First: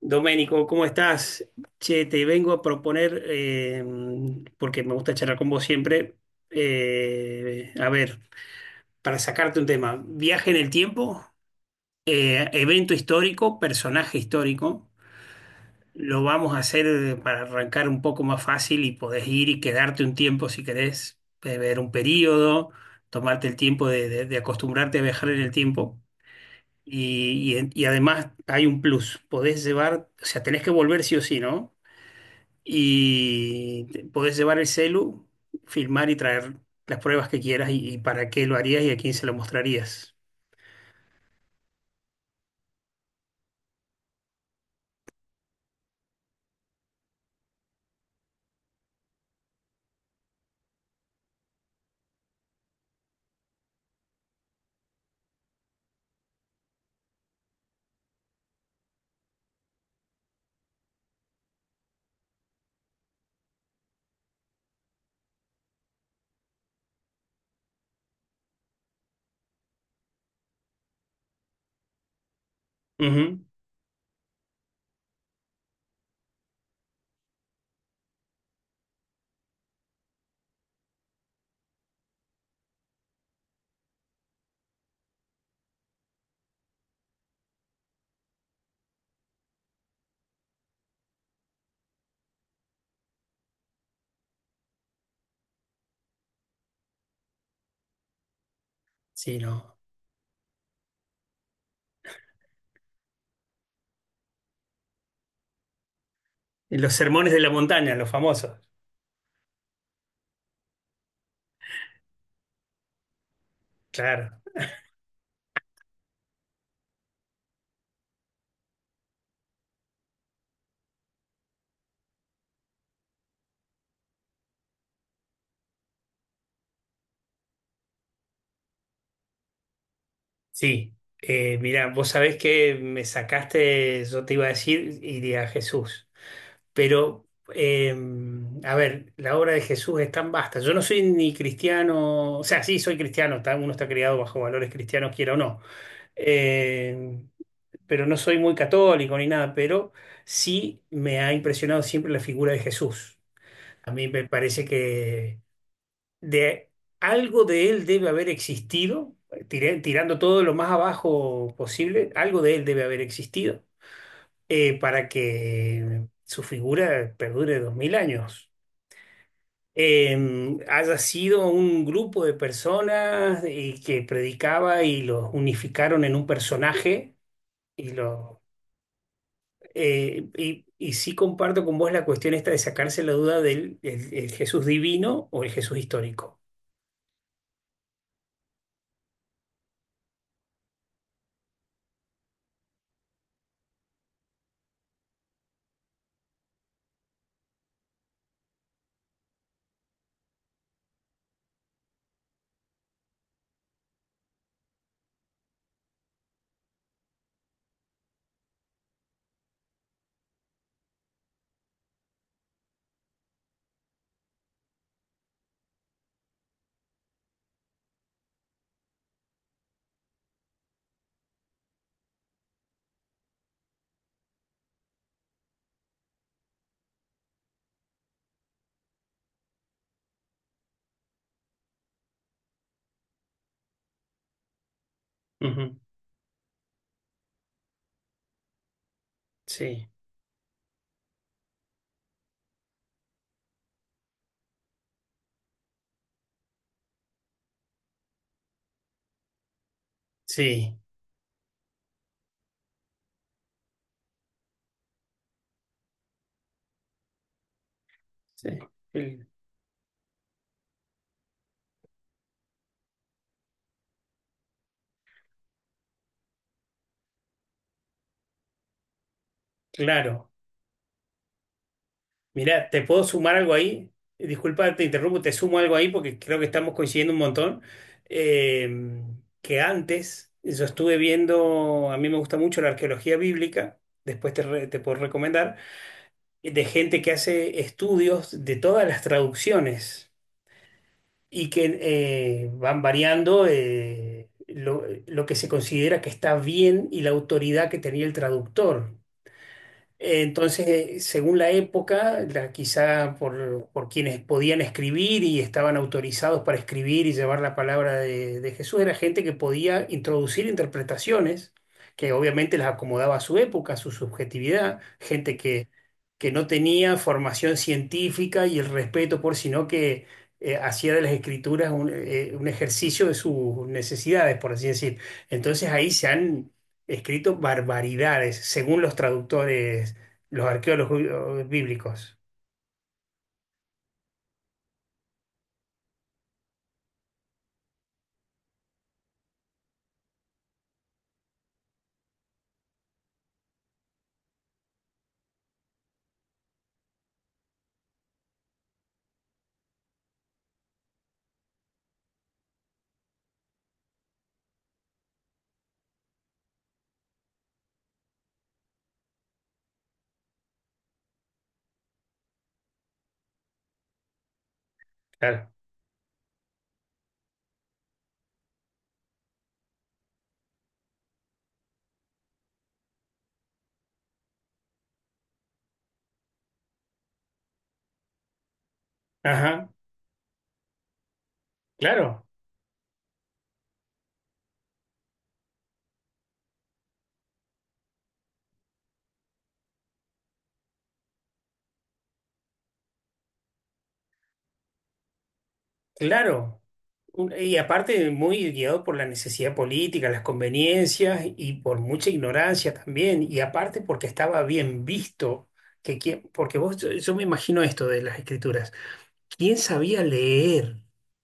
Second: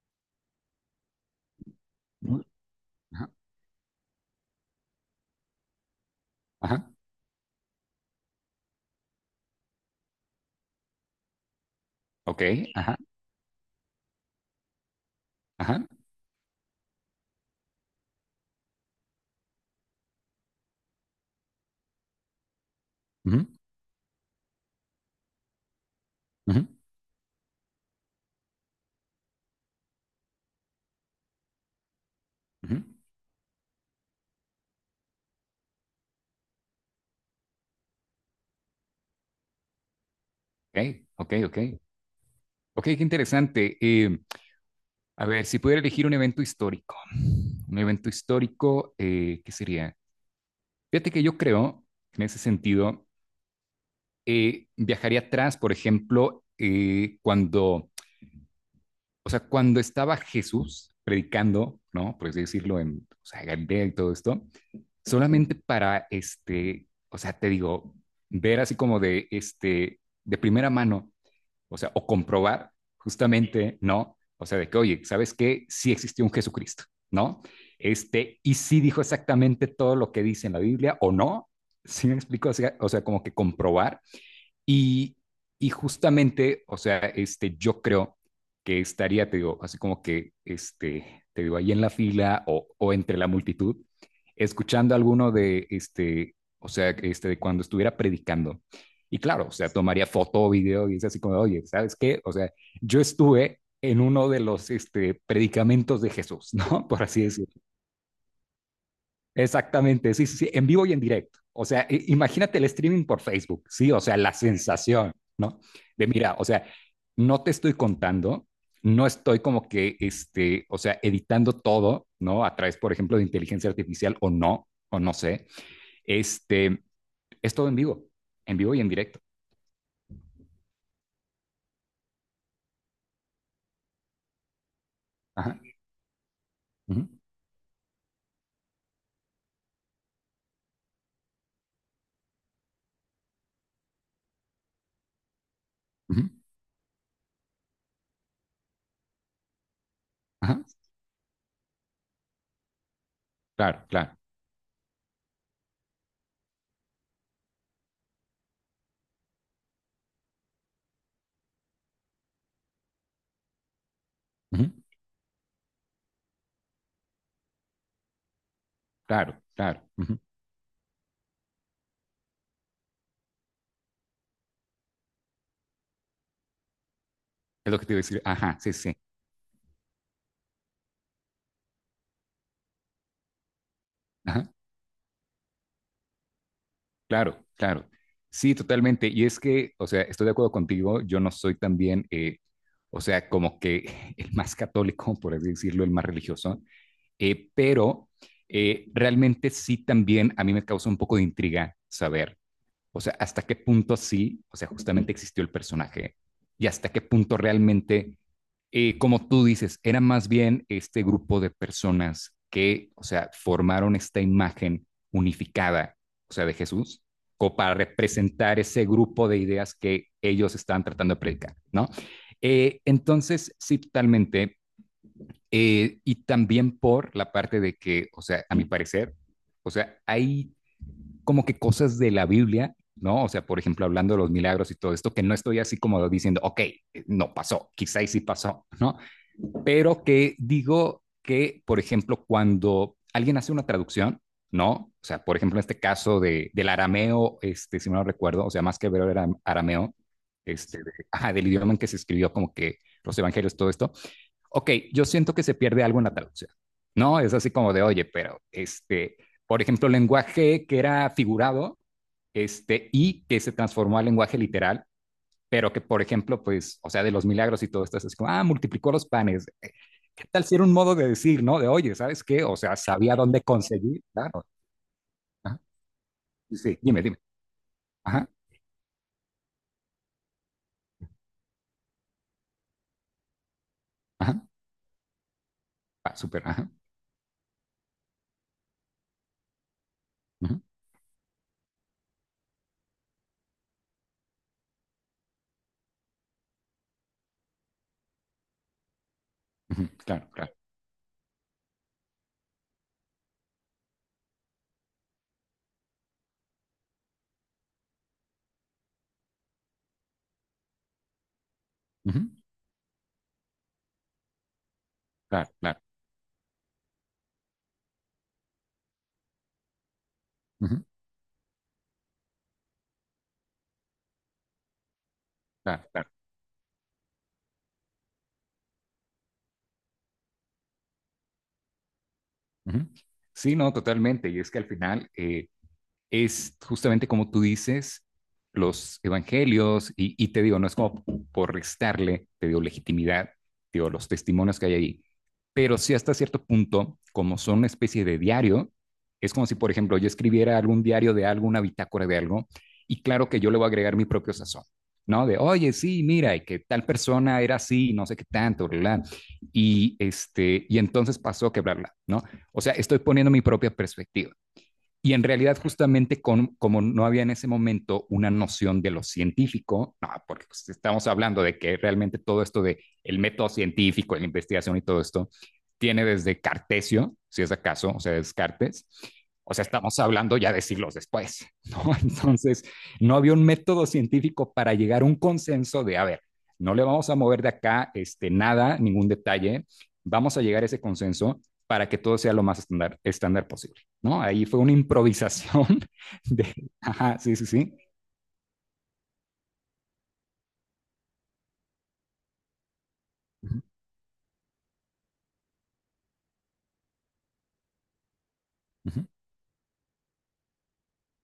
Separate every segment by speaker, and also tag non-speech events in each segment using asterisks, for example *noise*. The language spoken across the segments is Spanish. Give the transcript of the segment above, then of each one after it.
Speaker 1: Doménico, ¿cómo estás? Che, te
Speaker 2: Ujú.
Speaker 1: vengo a proponer,
Speaker 2: Ajá,
Speaker 1: porque me gusta charlar con vos siempre,
Speaker 2: ajá.
Speaker 1: a ver, para sacarte un tema, viaje en el tiempo,
Speaker 2: Ok.
Speaker 1: evento
Speaker 2: Ajá,
Speaker 1: histórico, personaje histórico,
Speaker 2: ajá.
Speaker 1: lo vamos a hacer para arrancar un poco más fácil y podés ir y quedarte un tiempo si querés, beber un periodo,
Speaker 2: Ujú,
Speaker 1: tomarte el tiempo de acostumbrarte a viajar en el tiempo.
Speaker 2: ujú,
Speaker 1: Y además hay un plus, podés llevar, o sea, tenés que volver sí o sí, ¿no?
Speaker 2: ujú.
Speaker 1: Y podés llevar el celu, filmar y traer las pruebas que quieras y para qué lo harías y a quién se lo mostrarías.
Speaker 2: Ok, ok, ok. Ok, qué interesante. A ver, si pudiera elegir un evento histórico, ¿qué sería? Fíjate que yo creo, que en ese sentido, viajaría atrás, por ejemplo, cuando, o sea, cuando estaba Jesús predicando, ¿no? Por así decirlo, en, o sea, Galilea y todo esto solamente para, o sea, te digo, ver así como de, este, de primera mano, o sea, o comprobar
Speaker 1: Ujú.
Speaker 2: justamente, ¿no? O sea, de que, oye, ¿sabes qué? Sí existió un Jesucristo, ¿no? Y sí dijo exactamente todo lo que dice en la Biblia, o no, sí me explico, o sea como que comprobar y, y justamente, o sea, yo creo que estaría, te digo, así como que, te digo, ahí en la fila o entre la multitud, escuchando alguno de, de cuando estuviera predicando. Y
Speaker 1: Sí,
Speaker 2: claro, o sea,
Speaker 1: no.
Speaker 2: tomaría foto o video y es así como, oye, ¿sabes qué? O sea, yo estuve en uno de los predicamentos de Jesús, ¿no? *laughs*
Speaker 1: Los
Speaker 2: Por así
Speaker 1: sermones de
Speaker 2: decir.
Speaker 1: la montaña, los famosos.
Speaker 2: Exactamente, sí, sí, sí, en vivo y en directo. O sea, imagínate el streaming por Facebook, sí, o sea,
Speaker 1: Claro.
Speaker 2: la sensación, ¿no? De mira, o sea, no te estoy contando, no estoy como que, o sea, editando todo, ¿no? A través, por ejemplo, de inteligencia artificial o no sé, este, es todo en vivo y en directo.
Speaker 1: Sí. Mira, vos sabés que me sacaste, yo te iba a decir, iría a
Speaker 2: Ajá,
Speaker 1: Jesús.
Speaker 2: ujú,
Speaker 1: Pero, eh, a ver, la obra de Jesús es tan vasta. Yo no soy ni cristiano, o sea, sí, soy cristiano, uno está criado bajo valores cristianos, quiera o no.
Speaker 2: ujú,
Speaker 1: Eh, pero no soy muy católico ni nada, pero
Speaker 2: ajá,
Speaker 1: sí me ha impresionado siempre la figura de Jesús.
Speaker 2: claro,
Speaker 1: A mí
Speaker 2: claro,
Speaker 1: me parece que de algo de él debe haber existido, tirando todo lo más abajo posible, algo de él debe haber existido
Speaker 2: ujú,
Speaker 1: para que su figura perdure 2000 años.
Speaker 2: claro, claro, ujú.
Speaker 1: Haya sido un grupo de personas y que predicaba y los unificaron en un personaje
Speaker 2: Es lo que
Speaker 1: y
Speaker 2: te iba a decir,
Speaker 1: los.
Speaker 2: ajá, sí, sí,
Speaker 1: Y sí comparto con vos la cuestión esta de sacarse la duda del el Jesús divino o el Jesús histórico.
Speaker 2: claro, claro. Sí, totalmente. Y es que, o sea, estoy de acuerdo contigo, yo no soy también, o sea, como que *laughs* el más católico, por así decirlo, el más religioso, pero realmente sí también a mí me causa un poco de intriga saber, o sea, hasta qué punto sí, o sea, justamente existió el personaje y hasta qué punto realmente, como tú dices, era más bien este grupo de personas que, o sea, formaron esta imagen unificada, o sea, de Jesús, como para representar ese grupo de ideas que ellos estaban tratando de predicar, ¿no? Entonces, sí, totalmente. Y también por la parte de que, o sea, a mi parecer, o sea, hay como que cosas de la Biblia, ¿no? O sea, por ejemplo, hablando de los milagros y todo esto, que no estoy
Speaker 1: Ujú.
Speaker 2: así como diciendo, ok, no pasó, quizá sí pasó, ¿no?
Speaker 1: Sí,
Speaker 2: Pero que digo que, por ejemplo, cuando alguien hace una traducción, ¿no? O sea, por ejemplo, en este caso de, del arameo, si no lo recuerdo, o sea, más que ver era arameo,
Speaker 1: sí,
Speaker 2: de, ajá, del idioma en que se escribió como que los evangelios, todo esto, ok, yo siento que se pierde algo en la traducción, ¿no? Es así como de, oye, pero
Speaker 1: sí. El-
Speaker 2: por ejemplo, lenguaje que era figurado, y que se transformó al lenguaje literal, pero que, por ejemplo, pues, o sea, de los milagros y todo esto, es como, ah, multiplicó los panes. ¿Qué
Speaker 1: claro.
Speaker 2: tal si era un modo de decir, no? De, oye, ¿sabes qué? O
Speaker 1: Mirá,
Speaker 2: sea,
Speaker 1: ¿te puedo
Speaker 2: sabía
Speaker 1: sumar
Speaker 2: dónde
Speaker 1: algo ahí?
Speaker 2: conseguir, claro.
Speaker 1: Disculpa, te interrumpo, te sumo
Speaker 2: Ajá.
Speaker 1: algo ahí porque creo que
Speaker 2: Sí,
Speaker 1: estamos
Speaker 2: sí, dime,
Speaker 1: coincidiendo
Speaker 2: dime.
Speaker 1: un montón.
Speaker 2: Ajá,
Speaker 1: Eh, que antes yo estuve viendo, a mí me gusta mucho la arqueología bíblica, después te,
Speaker 2: ajá,
Speaker 1: te puedo recomendar,
Speaker 2: ah, súper,
Speaker 1: de
Speaker 2: ajá.
Speaker 1: gente que hace estudios de todas las traducciones
Speaker 2: Ujú,
Speaker 1: y que van variando lo que se considera que está bien y la autoridad que tenía el traductor.
Speaker 2: ujú,
Speaker 1: Eh,
Speaker 2: claro, claro,
Speaker 1: Entonces, según la época, quizá por quienes podían escribir y estaban autorizados para escribir y llevar la palabra de Jesús, era gente que podía introducir interpretaciones que
Speaker 2: ujú,
Speaker 1: obviamente las acomodaba a su época, a su subjetividad, gente
Speaker 2: claro, claro,
Speaker 1: que no tenía formación científica y el respeto por, sino que
Speaker 2: ujú,
Speaker 1: hacía de las escrituras un ejercicio de sus necesidades, por así decir. Entonces
Speaker 2: claro,
Speaker 1: ahí se
Speaker 2: claro,
Speaker 1: han escrito barbaridades, según los traductores, los arqueólogos bíblicos.
Speaker 2: ujú. Sí, no, totalmente. Y es que al final, es justamente como tú dices, los evangelios, y te digo, no es como por restarle, te digo, legitimidad, te digo, los testimonios que hay ahí, pero sí hasta cierto punto, como son una especie de diario, es como si, por ejemplo, yo escribiera algún diario de algo, una bitácora de algo, y claro que yo le voy a agregar mi propio sazón, ¿no? De, oye, sí, mira, y que tal persona era así, no sé qué tanto, ¿verdad? Y entonces pasó que, bla, bla, ¿no? O sea, estoy poniendo mi propia perspectiva. Y en
Speaker 1: Claro.
Speaker 2: realidad, justamente con, como no había en ese momento una noción de lo científico, no, porque pues, estamos hablando de que realmente todo esto de el método científico, la investigación y todo esto, tiene desde Cartesio, si es acaso, o sea, Descartes. O sea,
Speaker 1: Ajá,
Speaker 2: estamos hablando ya de siglos después, *laughs* ¿no?
Speaker 1: claro,
Speaker 2: Entonces, no había un método científico para llegar a un consenso de, a ver, no le vamos a mover de acá, nada, ningún detalle, vamos a llegar a ese consenso para que todo sea lo más estándar posible. ¿No? Ahí fue una improvisación *laughs* de,
Speaker 1: claro.
Speaker 2: ajá, sí, sí,
Speaker 1: Y
Speaker 2: sí.
Speaker 1: aparte, muy guiado por la necesidad política, las conveniencias y por mucha ignorancia también. Y aparte, porque estaba bien visto. Porque vos, yo me imagino esto de las escrituras.
Speaker 2: Ujú,
Speaker 1: ¿Quién sabía leer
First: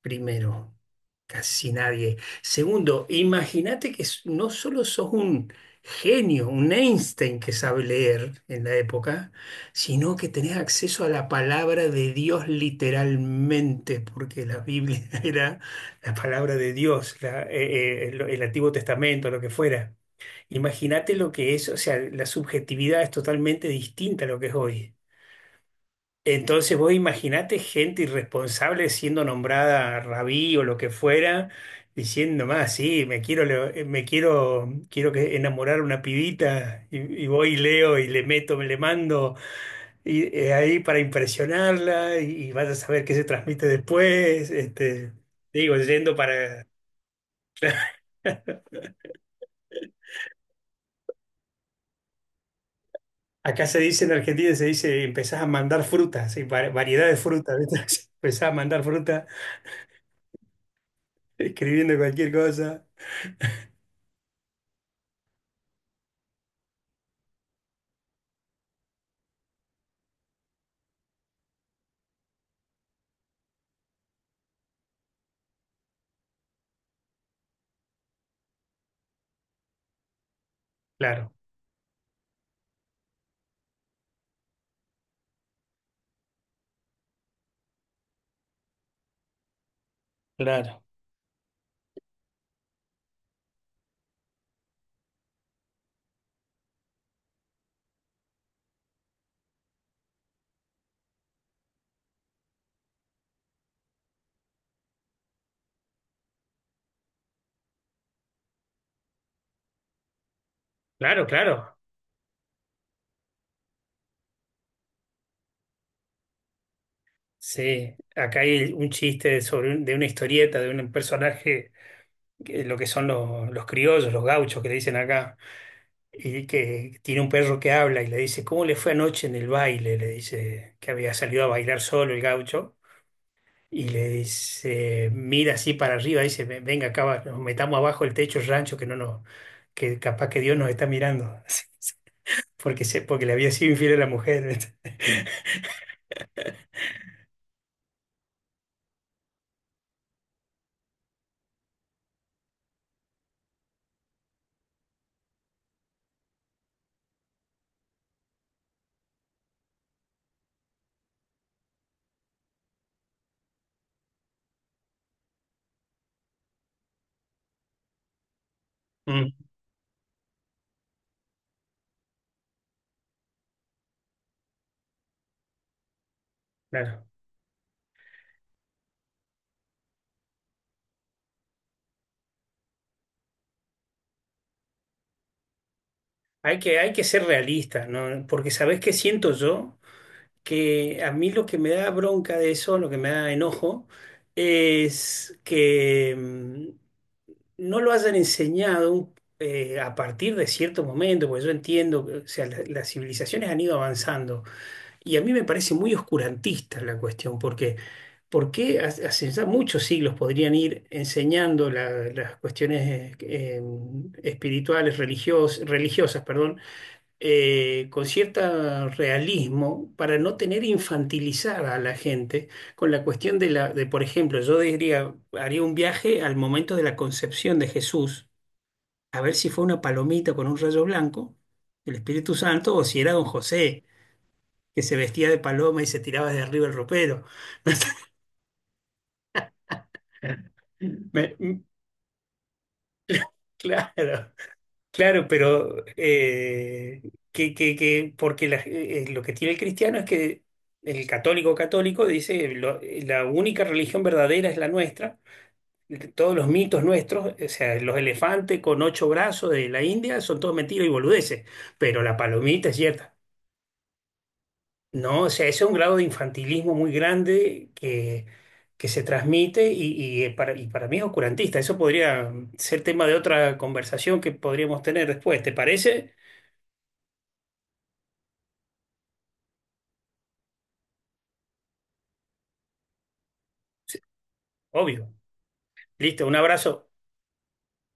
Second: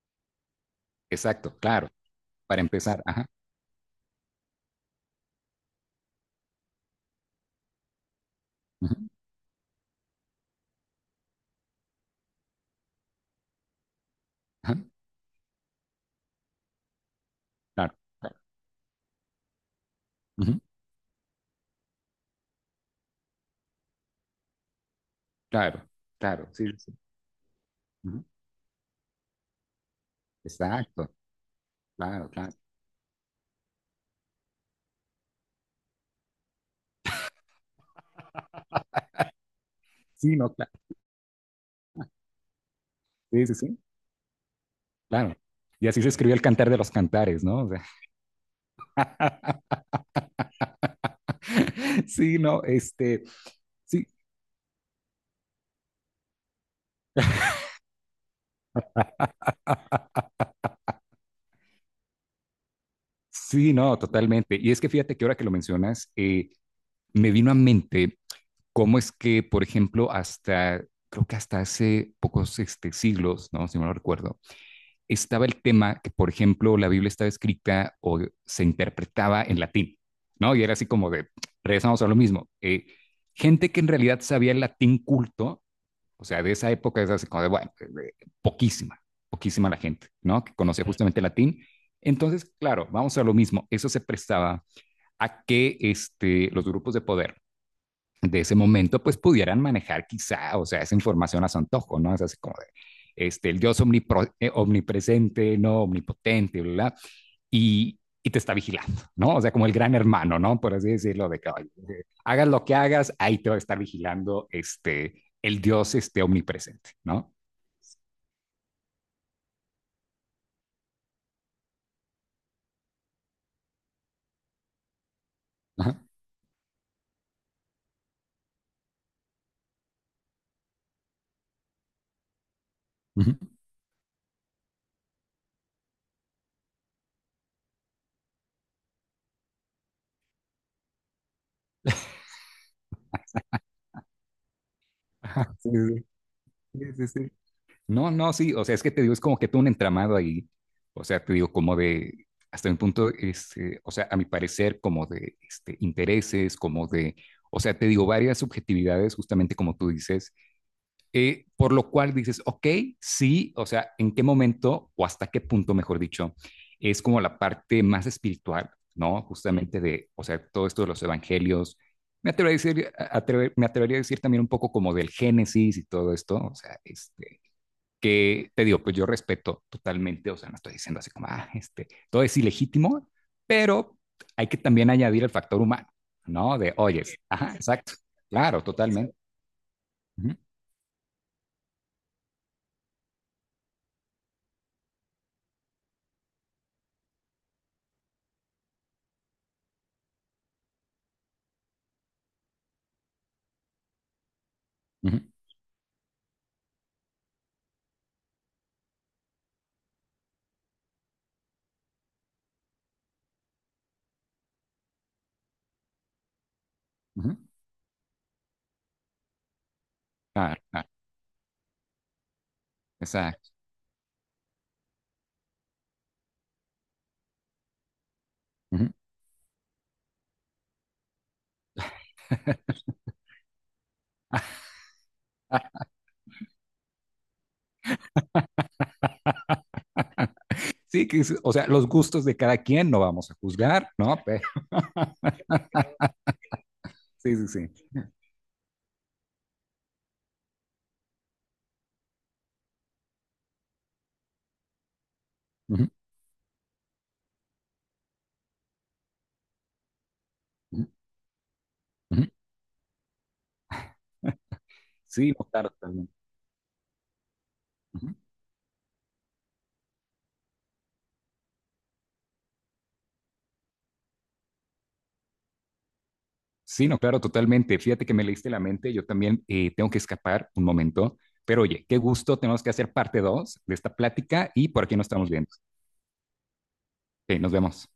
Speaker 1: primero?
Speaker 2: exacto,
Speaker 1: Casi
Speaker 2: claro,
Speaker 1: nadie.
Speaker 2: para empezar,
Speaker 1: Segundo,
Speaker 2: ajá,
Speaker 1: imagínate que no solo sos un genio, un Einstein que sabe leer en la
Speaker 2: ujú,
Speaker 1: época, sino que tenés acceso a la palabra de Dios literalmente, porque la
Speaker 2: ajá,
Speaker 1: Biblia *laughs* era la palabra de Dios,
Speaker 2: claro, claro,
Speaker 1: el Antiguo Testamento, lo que fuera.
Speaker 2: ujú,
Speaker 1: Imagínate lo que es, o sea, la subjetividad es totalmente distinta a lo que es hoy.
Speaker 2: claro, claro, sí,
Speaker 1: Entonces
Speaker 2: sí,
Speaker 1: vos
Speaker 2: sí,
Speaker 1: imaginate gente
Speaker 2: ujú,
Speaker 1: irresponsable siendo nombrada rabí o lo que
Speaker 2: exacto,
Speaker 1: fuera,
Speaker 2: claro,
Speaker 1: diciendo
Speaker 2: claro.
Speaker 1: más, sí, me quiero, quiero que enamorar a una pibita y voy y leo y le meto, me le mando y,
Speaker 2: Sí, no, claro.
Speaker 1: ahí para impresionarla y vas a saber qué se
Speaker 2: Sí, sí,
Speaker 1: transmite
Speaker 2: sí,
Speaker 1: después. Este,
Speaker 2: claro.
Speaker 1: digo,
Speaker 2: Y así se
Speaker 1: yendo
Speaker 2: escribió el
Speaker 1: para...
Speaker 2: Cantar de los Cantares, ¿no? O sea, *laughs* sí, no,
Speaker 1: Acá se dice
Speaker 2: sí,
Speaker 1: en Argentina, se dice, empezás a mandar frutas, y variedad de frutas, *laughs* ¿viste? Empezás a mandar fruta escribiendo cualquier cosa.
Speaker 2: sí, no, totalmente. Y es que fíjate que ahora que lo mencionas, me vino a mente cómo es que, por ejemplo, hasta, creo que hasta hace pocos siglos, ¿no? Si no lo recuerdo, estaba el tema que, por ejemplo, la Biblia estaba escrita o se interpretaba en latín, ¿no? Y era así como de,
Speaker 1: Claro,
Speaker 2: regresamos a lo mismo. Gente que en realidad sabía el latín culto, o sea, de esa época es así como de, bueno, poquísima, poquísima la gente, ¿no? Que
Speaker 1: claro.
Speaker 2: conocía justamente el latín. Entonces, claro, vamos a lo mismo. Eso se prestaba a que los grupos de poder de ese momento, pues pudieran manejar quizá, o sea, esa información a su antojo, ¿no? Es así como de, el Dios omnipresente, no omnipotente, bla, bla, y te está vigilando, ¿no? O sea, como el gran hermano, ¿no? Por así
Speaker 1: Claro,
Speaker 2: decirlo, de que
Speaker 1: claro.
Speaker 2: oye, hagas lo que hagas, ahí te va a estar vigilando, el Dios, omnipresente, ¿no?
Speaker 1: Sí, acá hay un chiste sobre de una historieta de un personaje, lo que son los criollos, los gauchos que le dicen acá,
Speaker 2: Ajá.
Speaker 1: y que tiene un perro que habla y le dice, ¿cómo le fue anoche en el baile? Le dice que había salido a bailar solo el gaucho
Speaker 2: Uh-huh.
Speaker 1: y le dice, mira así para arriba, dice, Venga acá, nos metamos abajo el techo del rancho que no nos, que capaz que Dios nos está mirando", *laughs* porque, se, porque le había sido infiel a la mujer.
Speaker 2: Ajá.
Speaker 1: *laughs*
Speaker 2: Sí, sí, sí, sí. No, no, sí, o sea, es que te digo, es como que todo un entramado ahí, o sea, te digo, como de, hasta un punto, o sea, a mi parecer, como de intereses, como de, o sea, te digo, varias subjetividades, justamente como tú dices, por lo cual dices, ok, sí, o sea, ¿en qué momento o hasta qué punto, mejor dicho, es como la parte más espiritual, ¿no?
Speaker 1: Mm,
Speaker 2: Justamente de, o sea, todo esto de los evangelios, me atrevería a decir, me atrevería a decir también un poco como del Génesis y todo esto, o sea,
Speaker 1: claro.
Speaker 2: que te digo, pues yo respeto totalmente, o sea, no estoy diciendo así como, ah, todo es ilegítimo, pero hay que también añadir el factor humano, ¿no? De,
Speaker 1: Hay que
Speaker 2: oyes,
Speaker 1: ser
Speaker 2: ajá,
Speaker 1: realistas,
Speaker 2: exacto,
Speaker 1: ¿no? Porque
Speaker 2: claro,
Speaker 1: ¿sabés qué
Speaker 2: totalmente.
Speaker 1: siento yo?
Speaker 2: Ujú,
Speaker 1: Que a mí lo que me da bronca de eso, lo que me da enojo, es que no lo hayan enseñado a partir de cierto momento, porque yo entiendo, que, o sea, las civilizaciones han ido avanzando y
Speaker 2: ujú,
Speaker 1: a mí me parece muy oscurantista la cuestión, porque ¿por qué hace ya muchos siglos podrían ir enseñando las cuestiones espirituales, religiosas, perdón?
Speaker 2: ujú,
Speaker 1: Con cierto realismo para no
Speaker 2: claro,
Speaker 1: tener
Speaker 2: claro,
Speaker 1: infantilizada a la gente con la cuestión de
Speaker 2: exacto.
Speaker 1: la, de, por ejemplo, yo diría, haría un viaje al momento de la concepción de Jesús,
Speaker 2: Ujú.
Speaker 1: a ver si fue una palomita con un rayo blanco, el Espíritu Santo, o
Speaker 2: *laughs*
Speaker 1: si era don José, que se vestía de paloma y se tiraba de arriba el ropero. *laughs*
Speaker 2: Sí, que,
Speaker 1: Me-
Speaker 2: o
Speaker 1: mm,
Speaker 2: sea, los gustos de cada quien no vamos a juzgar, ¿no?
Speaker 1: claro. Claro, pero
Speaker 2: Sí, sí, sí.
Speaker 1: porque lo que tiene el cristiano es que el católico católico dice, La única religión verdadera es la nuestra,
Speaker 2: Ujú,
Speaker 1: todos los mitos nuestros, o sea, los elefantes con ocho brazos de la India son todos mentiras
Speaker 2: ujú,
Speaker 1: y boludeces, pero la
Speaker 2: ujú.
Speaker 1: palomita es cierta". No, o
Speaker 2: Sí, no,
Speaker 1: sea, ese es
Speaker 2: claro,
Speaker 1: un grado de
Speaker 2: totalmente.
Speaker 1: infantilismo muy grande que, se transmite y, y para mí es oscurantista. Eso podría ser tema de otra conversación que podríamos tener después, ¿te parece?
Speaker 2: Sí, no, claro, totalmente. Fíjate que me leíste la mente, yo también tengo que escapar un momento, pero oye, qué gusto, tenemos que hacer parte 2 de esta plática y por aquí nos
Speaker 1: Obvio.
Speaker 2: estamos viendo.
Speaker 1: Listo, un abrazo.
Speaker 2: Ok, nos vemos.